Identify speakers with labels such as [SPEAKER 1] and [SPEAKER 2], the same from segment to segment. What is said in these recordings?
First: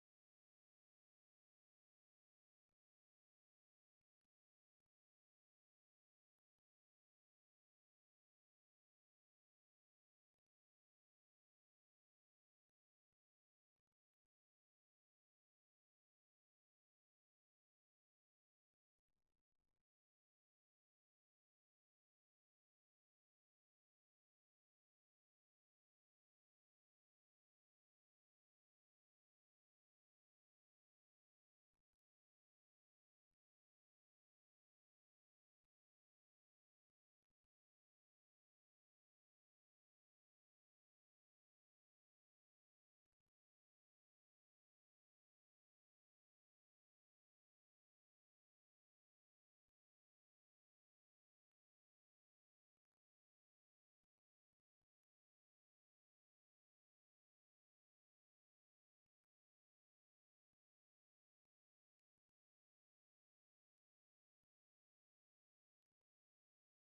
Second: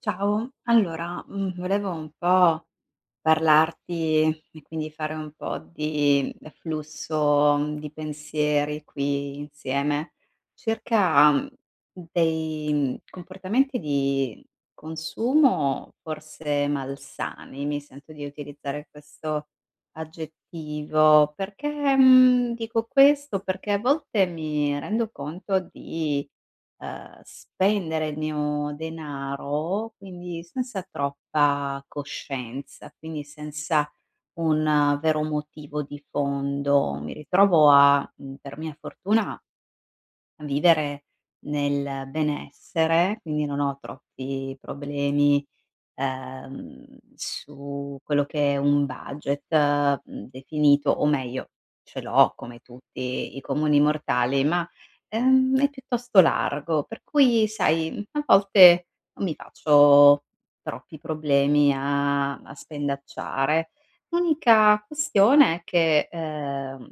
[SPEAKER 1] Ciao, allora, volevo un po' parlarti e quindi fare un po' di flusso di pensieri qui insieme, circa, dei comportamenti di consumo forse malsani, mi sento di utilizzare questo aggettivo. Perché, dico questo? Perché a volte mi rendo conto di spendere il mio denaro, quindi senza troppa coscienza, quindi senza un vero motivo di fondo. Mi ritrovo a per mia fortuna, a vivere nel benessere, quindi non ho troppi problemi ehm, su quello che è un budget, definito, o meglio ce l'ho come tutti i comuni mortali, ma, è piuttosto largo, per cui sai, a volte non mi faccio troppi problemi a spendacciare. L'unica questione è che,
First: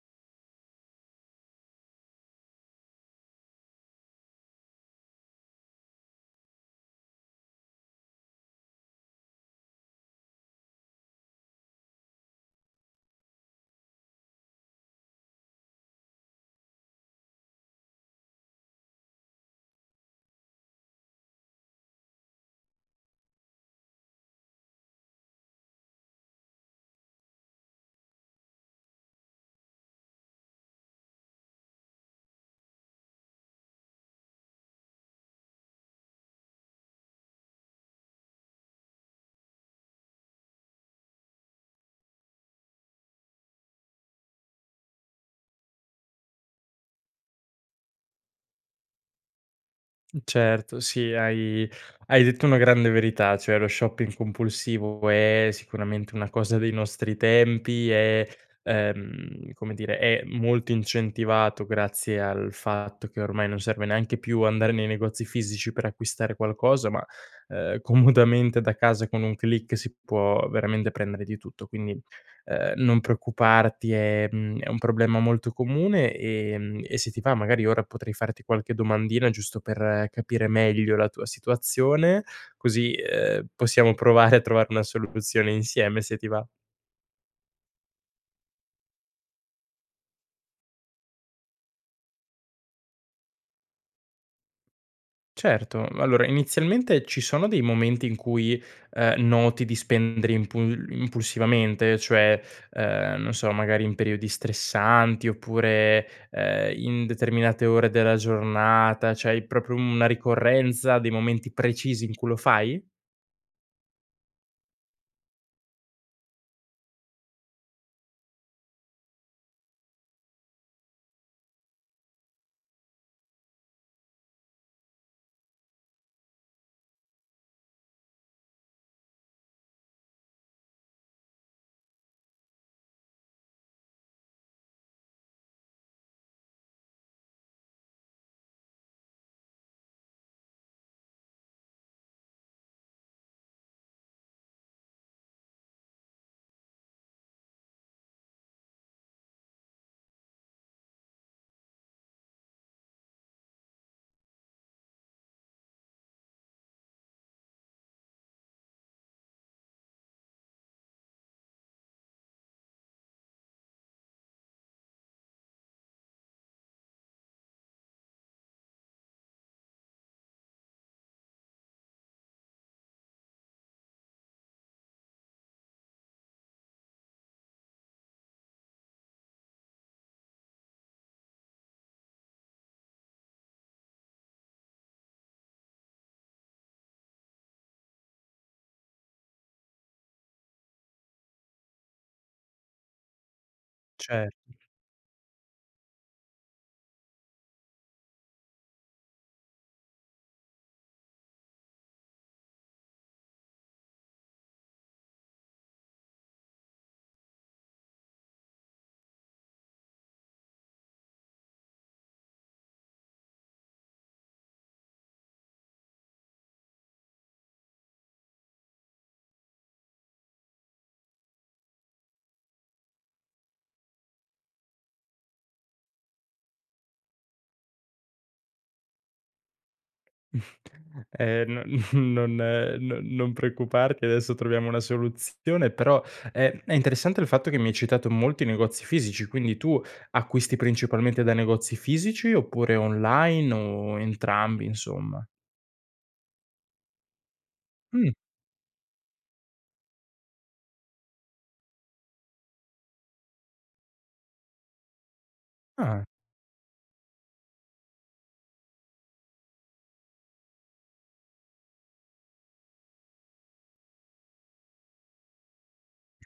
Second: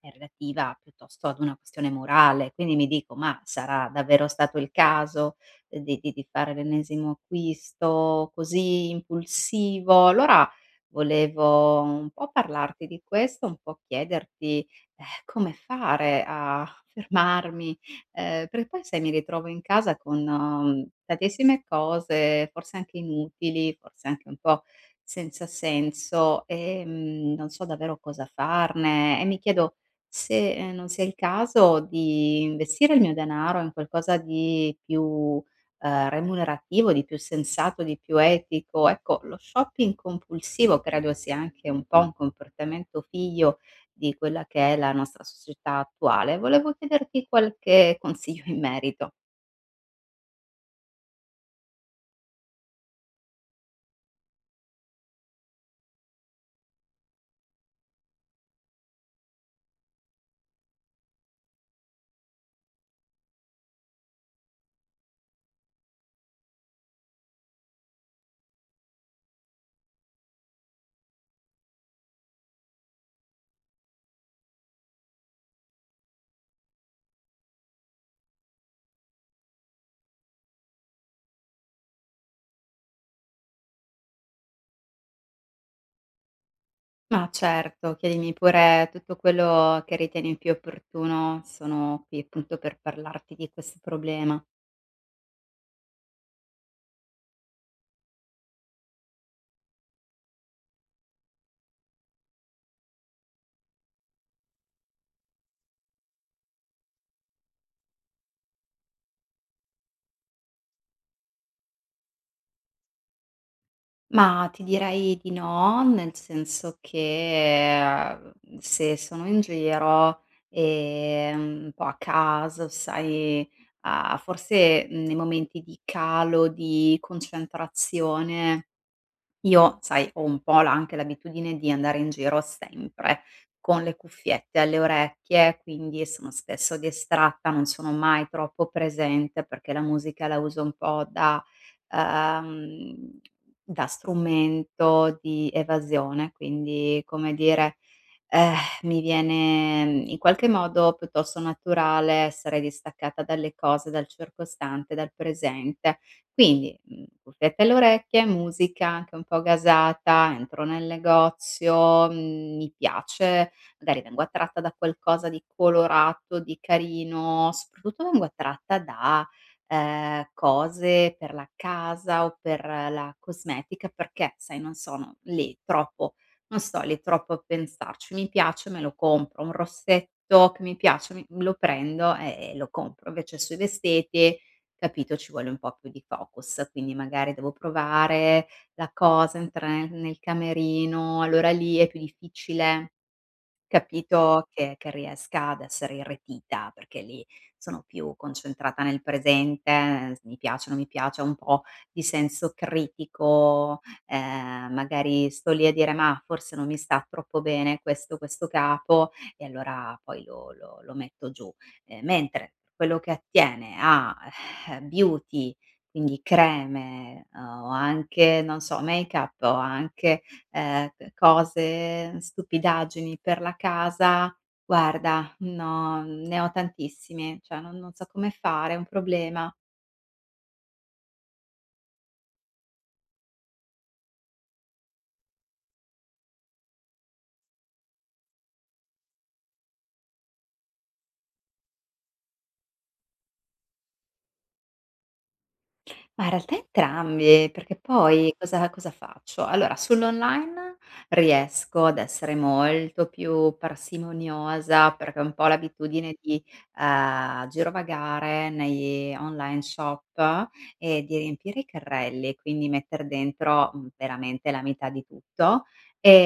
[SPEAKER 1] è relativa piuttosto ad una questione morale, quindi mi dico: "Ma sarà davvero stato il caso?" Di fare l'ennesimo acquisto così impulsivo. Allora volevo un po' parlarti di questo, un po' chiederti, come fare a fermarmi, perché poi sai mi ritrovo in casa con, tantissime cose, forse anche inutili, forse anche un po' senza senso, non so davvero cosa farne e mi chiedo se, non sia il caso di investire il mio denaro in qualcosa di più remunerativo, di più sensato, di più etico. Ecco, lo shopping compulsivo credo sia anche un po' un comportamento figlio di quella che è la nostra società attuale. Volevo chiederti qualche consiglio in merito.
[SPEAKER 2] Certo, sì, hai detto una grande verità, cioè lo shopping compulsivo è sicuramente una cosa dei nostri tempi, come dire, è molto incentivato grazie al fatto che ormai non serve neanche più andare nei negozi fisici per acquistare qualcosa, comodamente da casa con un click si può veramente prendere di tutto, quindi non preoccuparti, è è un problema molto comune, e se ti va magari ora potrei farti qualche domandina giusto per capire meglio la tua situazione, così, possiamo provare a trovare una soluzione insieme se ti va.
[SPEAKER 1] Ma certo, chiedimi pure tutto quello che ritieni più opportuno, sono qui appunto per parlarti di questo problema.
[SPEAKER 2] Certo, allora inizialmente ci sono dei momenti in cui, noti di spendere impulsivamente, cioè, non so, magari in periodi stressanti oppure, in determinate ore della giornata, c'hai proprio una ricorrenza dei momenti precisi in cui lo fai?
[SPEAKER 1] Ma ti direi di no, nel senso che, se sono in giro, un po' a caso, sai, a forse nei momenti di calo, di concentrazione io, sai, ho un po' la anche l'abitudine di andare in giro sempre con le cuffiette alle orecchie, quindi sono spesso distratta, non sono mai troppo presente perché la musica la uso un po' da, ehm, da strumento di evasione, quindi come dire eh, mi viene, in qualche modo piuttosto naturale essere distaccata dalle cose, dal circostante, dal presente. Quindi, cuffiette alle orecchie, musica anche un po' gasata, entro nel negozio, mi piace, magari vengo attratta da qualcosa di colorato, di carino, soprattutto vengo attratta da, cose per la casa o per la cosmetica perché, sai, non sto lì troppo a pensarci. Mi piace, me lo compro. Un rossetto che mi piace, mi lo prendo e lo compro. Invece sui vestiti, capito, ci vuole un po' più di focus, quindi magari devo provare la cosa, entrare nel camerino, allora lì è più difficile.
[SPEAKER 2] Cioè.
[SPEAKER 1] Capito che riesca ad essere irretita, perché lì sono più concentrata nel presente, s mi piace, o non mi piace, ho un po' di senso critico, magari sto lì a dire: "Mah, forse non mi sta troppo bene questo capo", e allora poi lo metto giù. Mentre quello che attiene a beauty, quindi creme, o anche, non so, make-up o anche c cose, stupidaggini per la casa, guarda, no, ne ho tantissime, cioè non so come fare, è un problema.
[SPEAKER 2] Non non preoccuparti, adesso troviamo una soluzione, però, è interessante il fatto che mi hai citato molti negozi fisici, quindi tu acquisti principalmente da negozi fisici oppure online o entrambi insomma?
[SPEAKER 1] Ma in realtà entrambi, perché
[SPEAKER 2] Mh,
[SPEAKER 1] poi cosa faccio? Allora sull'online riesco ad essere molto più parsimoniosa, perché ho un po'
[SPEAKER 2] ah.
[SPEAKER 1] l'abitudine di, girovagare negli online shop e di riempire i carrelli, quindi metter dentro, veramente la metà di tutto,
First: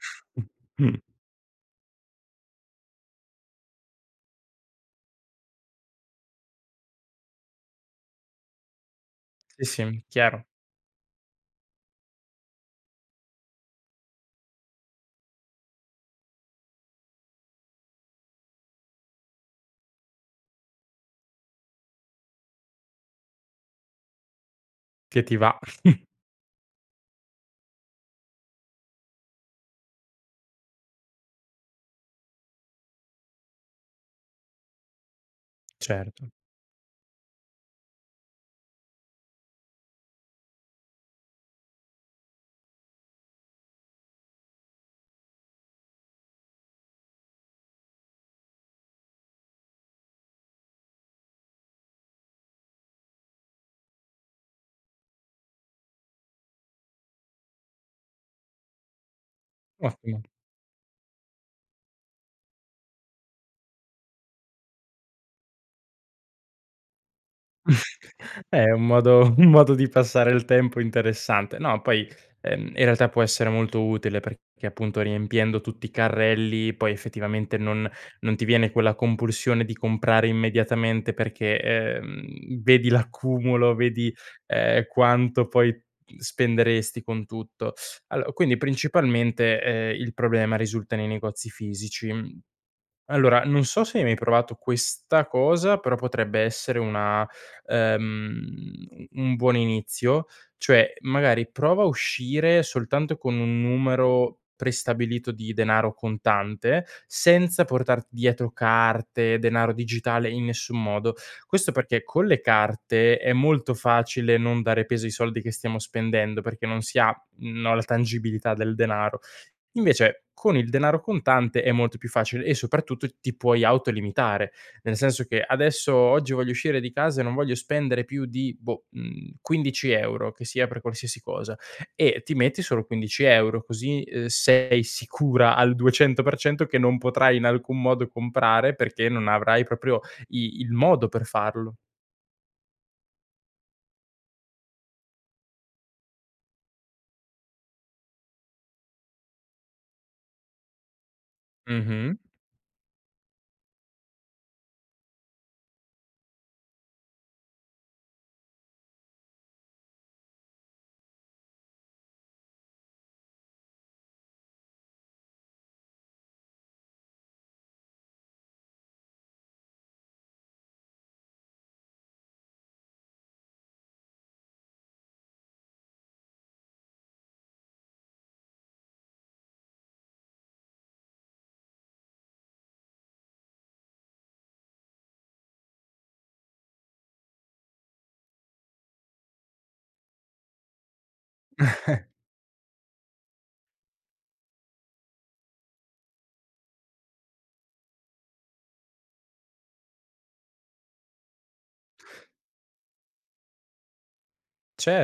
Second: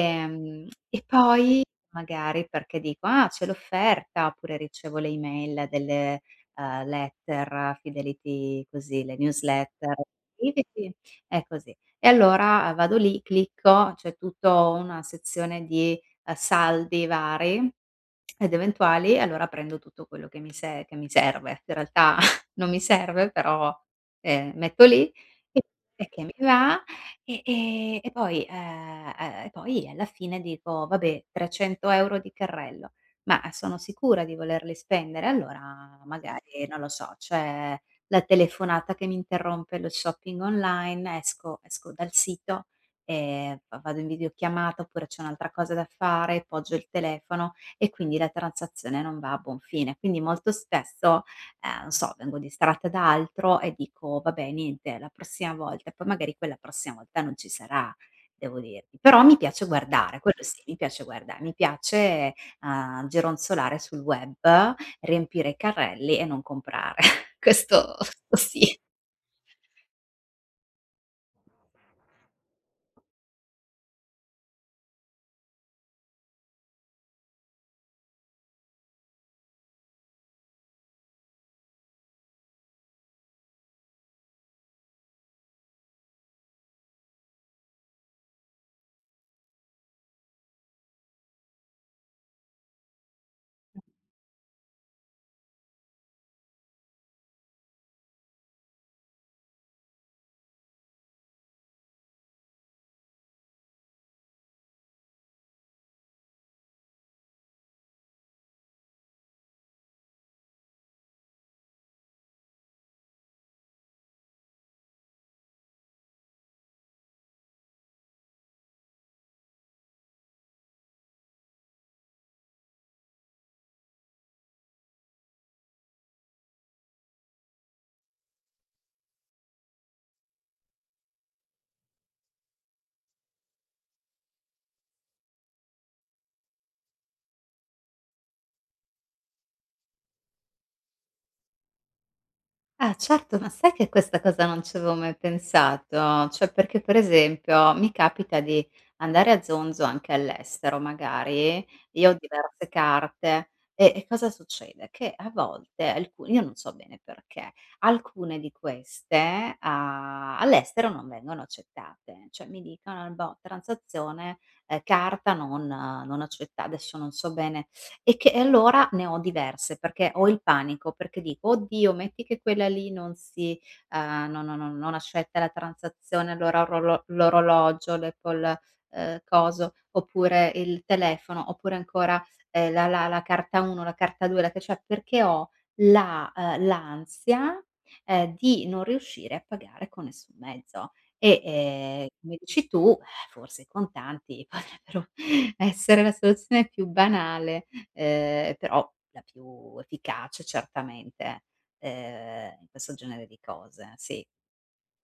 [SPEAKER 2] Mh.
[SPEAKER 1] e poi magari perché dico: "Ah, c'è l'offerta", oppure ricevo le email delle Fidelity così, le
[SPEAKER 2] Sì,
[SPEAKER 1] newsletter
[SPEAKER 2] sì, chiaro,
[SPEAKER 1] Fidelity, è così. E allora vado lì, clicco, c'è tutto una sezione di, saldi vari ed eventuali e allora prendo tutto quello che mi se che mi serve. In realtà non mi serve però, metto lì
[SPEAKER 2] che ti va.
[SPEAKER 1] e e che mi va E poi, e poi alla fine dico: "Vabbè, 300 € di carrello". Ma sono sicura di volerli spendere, allora
[SPEAKER 2] Certo,
[SPEAKER 1] magari, non lo so, c'è la telefonata che mi interrompe lo shopping online, esco dal sito e v vado in videochiamata, oppure c'è un'altra cosa da fare, poggio il telefono e quindi la transazione non va a buon fine. Quindi molto spesso, non so, vengo distratta da altro e dico: "Vabbè niente, la prossima volta", poi magari quella prossima volta non ci sarà, devo dirti. Però mi piace guardare,
[SPEAKER 2] ottimo.
[SPEAKER 1] quello sì, mi piace a gironzolare sul web, riempire i carrelli e non comprare. Questo
[SPEAKER 2] È
[SPEAKER 1] sì.
[SPEAKER 2] un modo un modo di passare il tempo interessante. No, poi, in realtà può essere molto utile perché appunto riempiendo tutti i carrelli poi effettivamente non ti viene quella compulsione di comprare immediatamente perché, vedi l'accumulo, vedi, quanto poi spenderesti con tutto. Allo quindi principalmente, il problema risulta nei negozi fisici. Allora, non so se hai mai provato questa cosa, però potrebbe essere una ehm, u un buon inizio, cioè magari prova a uscire soltanto con un numero prestabilito di denaro contante, senza portarti dietro carte, denaro digitale in nessun modo. Questo perché con le carte è molto facile non dare peso ai soldi che stiamo spendendo, perché non si ha, no, la tangibilità del denaro. Invece con il denaro contante è molto più facile e soprattutto ti puoi autolimitare, nel senso che adesso oggi voglio uscire di casa e non voglio spendere più di, boh, 15 €, che sia per qualsiasi cosa, e ti metti solo 15 €, così, sei sicura al 200% che non potrai in alcun modo comprare perché non avrai proprio i il modo per farlo.
[SPEAKER 1] Ah certo, ma sai che questa cosa non ci avevo mai pensato? Cioè perché per esempio mi capita di andare a zonzo anche all'estero magari, io ho
[SPEAKER 2] Mh-mh.
[SPEAKER 1] diverse carte e cosa succede? Che a volte alcu io non so bene perché, alcune di queste a all'estero non vengono accettate, cioè mi dicono: "Boh, transazione, carta non accetta" adesso non so bene e allora ne ho diverse, perché ho il panico, perché dico: "Oddio, metti che quella lì non si no non accetta la transazione, allora orolo l'orologio, l'Apple, coso, oppure il telefono, oppure ancora, la carta 1, la carta 2, la ca" cioè perché ho la l'ansia, di non riuscire a pagare con nessun mezzo. E, come dici tu, forse i contanti potrebbero essere la soluzione più banale però la più efficace certamente, in questo genere di cose, sì.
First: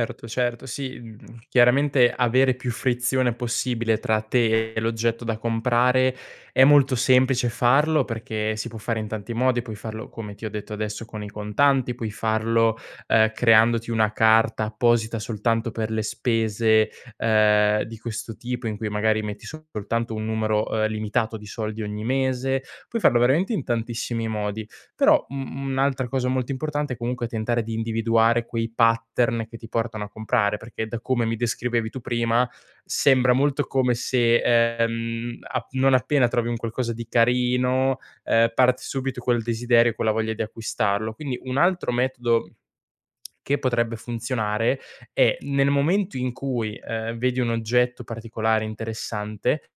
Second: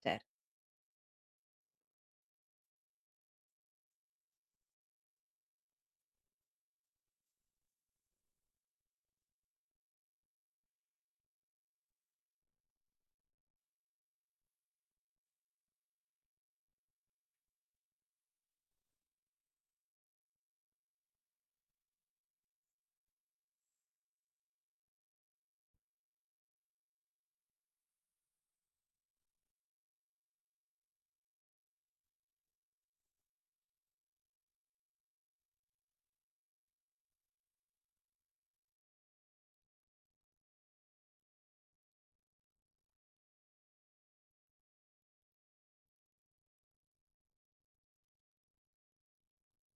[SPEAKER 1] Cer
[SPEAKER 2] certo, sì, chiaramente avere più frizione possibile tra te e l'oggetto da comprare è molto semplice farlo perché si può fare in tanti modi, puoi farlo come ti ho detto adesso con i contanti, puoi farlo, creandoti una carta apposita soltanto per le spese, di questo tipo in cui magari metti soltanto un numero, limitato di soldi ogni mese, puoi farlo veramente in tantissimi modi. Però, un'altra cosa molto importante è comunque tentare di individuare quei pattern che ti portano a comprare, perché da come mi descrivevi tu prima, sembra molto come se, ap non appena trovi un qualcosa di carino, parte subito quel desiderio, quella voglia di acquistarlo. Quindi un altro metodo che potrebbe funzionare è nel momento in cui, vedi un oggetto particolare interessante,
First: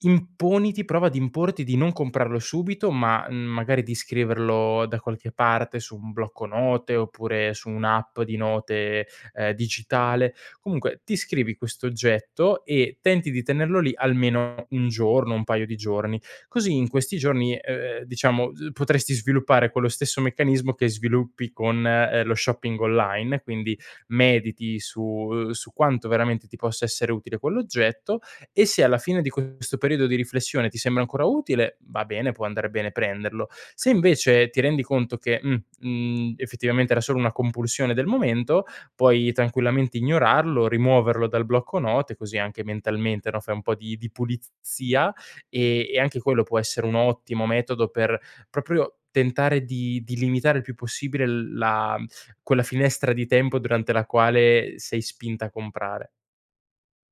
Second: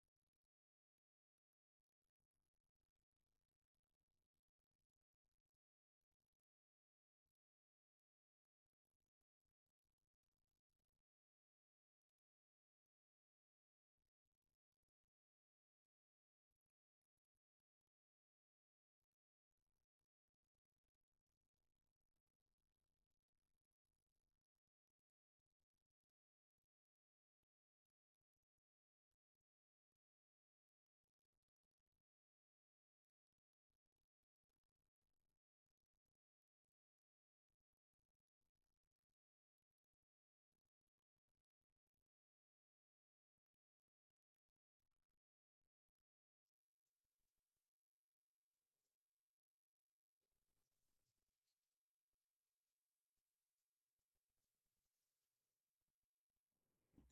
[SPEAKER 2] imponiti prova ad importi di non comprarlo subito, ma, magari di scriverlo da qualche parte su un blocco note, oppure su un'app di note, digitale. Comunque ti scrivi questo oggetto e tenti di tenerlo lì almeno 1 giorno, un paio di giorni. Così in questi giorni, diciamo, potresti sviluppare quello stesso meccanismo che sviluppi con, lo shopping online, quindi mediti su su quanto veramente ti possa essere utile quell'oggetto e se alla fine di questo periodo di riflessione ti sembra ancora utile, va bene, può andare bene prenderlo. Se invece ti rendi conto che: effettivamente era solo una compulsione del momento", puoi tranquillamente ignorarlo, rimuoverlo dal blocco note, così anche mentalmente, no, fai un po' di pulizia e anche quello può essere un ottimo metodo per proprio tentare di limitare il più possibile l la quella finestra di tempo durante la quale sei spinta a comprare.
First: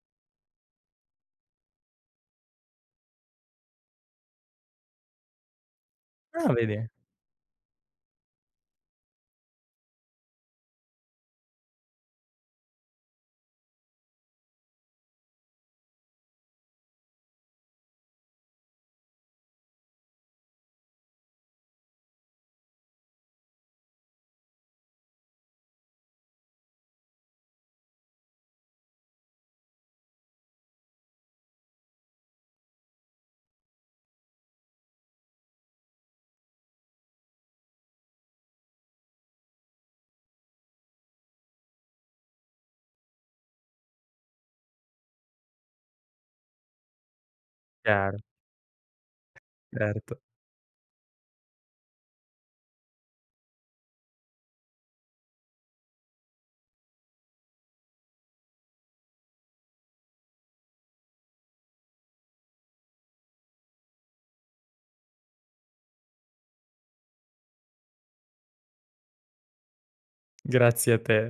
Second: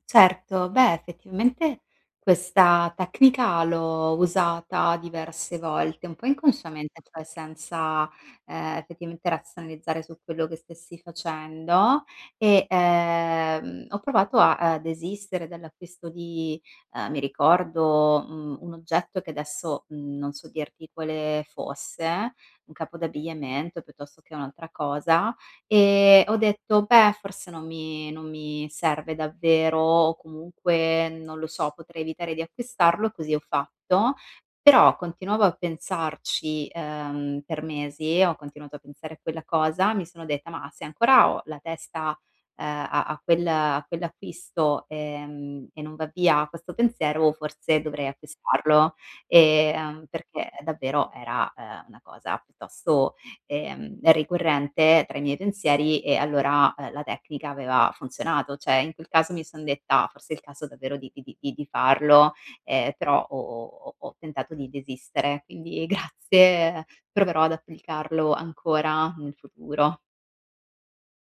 [SPEAKER 1] Certo, beh effettivamente questa tecnica l'ho usata diverse volte, un po'
[SPEAKER 2] Ah vedi?
[SPEAKER 1] inconsciamente, cioè senza, effettivamente razionalizzare su quello che stessi facendo e, ho provato a, desistere dall'acquisto di mi ricordo, un oggetto che adesso, non so dirti quale fosse, un capo d'abbigliamento piuttosto che un'altra cosa. Ho detto: "Beh, forse non mi serve davvero o comunque non lo so, potrei evitare di acquistarlo", così ho fatto. Però continuavo a pensarci, per mesi, ho continuato a pensare a quella cosa, mi sono detta: "Ma se ancora ho la testa, a quel a quell'acquisto, e non va via questo pensiero, forse dovrei
[SPEAKER 2] Chiaro,
[SPEAKER 1] acquistarlo".
[SPEAKER 2] certo.
[SPEAKER 1] Perché davvero era, una cosa piuttosto ricorrente tra i miei pensieri e allora, la tecnica aveva funzionato. Cioè, in quel caso mi son detta: "Ah, forse è il caso davvero di farlo", però ho tentato di desistere. Quindi grazie, proverò ad applicarlo ancora nel futuro.
[SPEAKER 2] Grazie a te.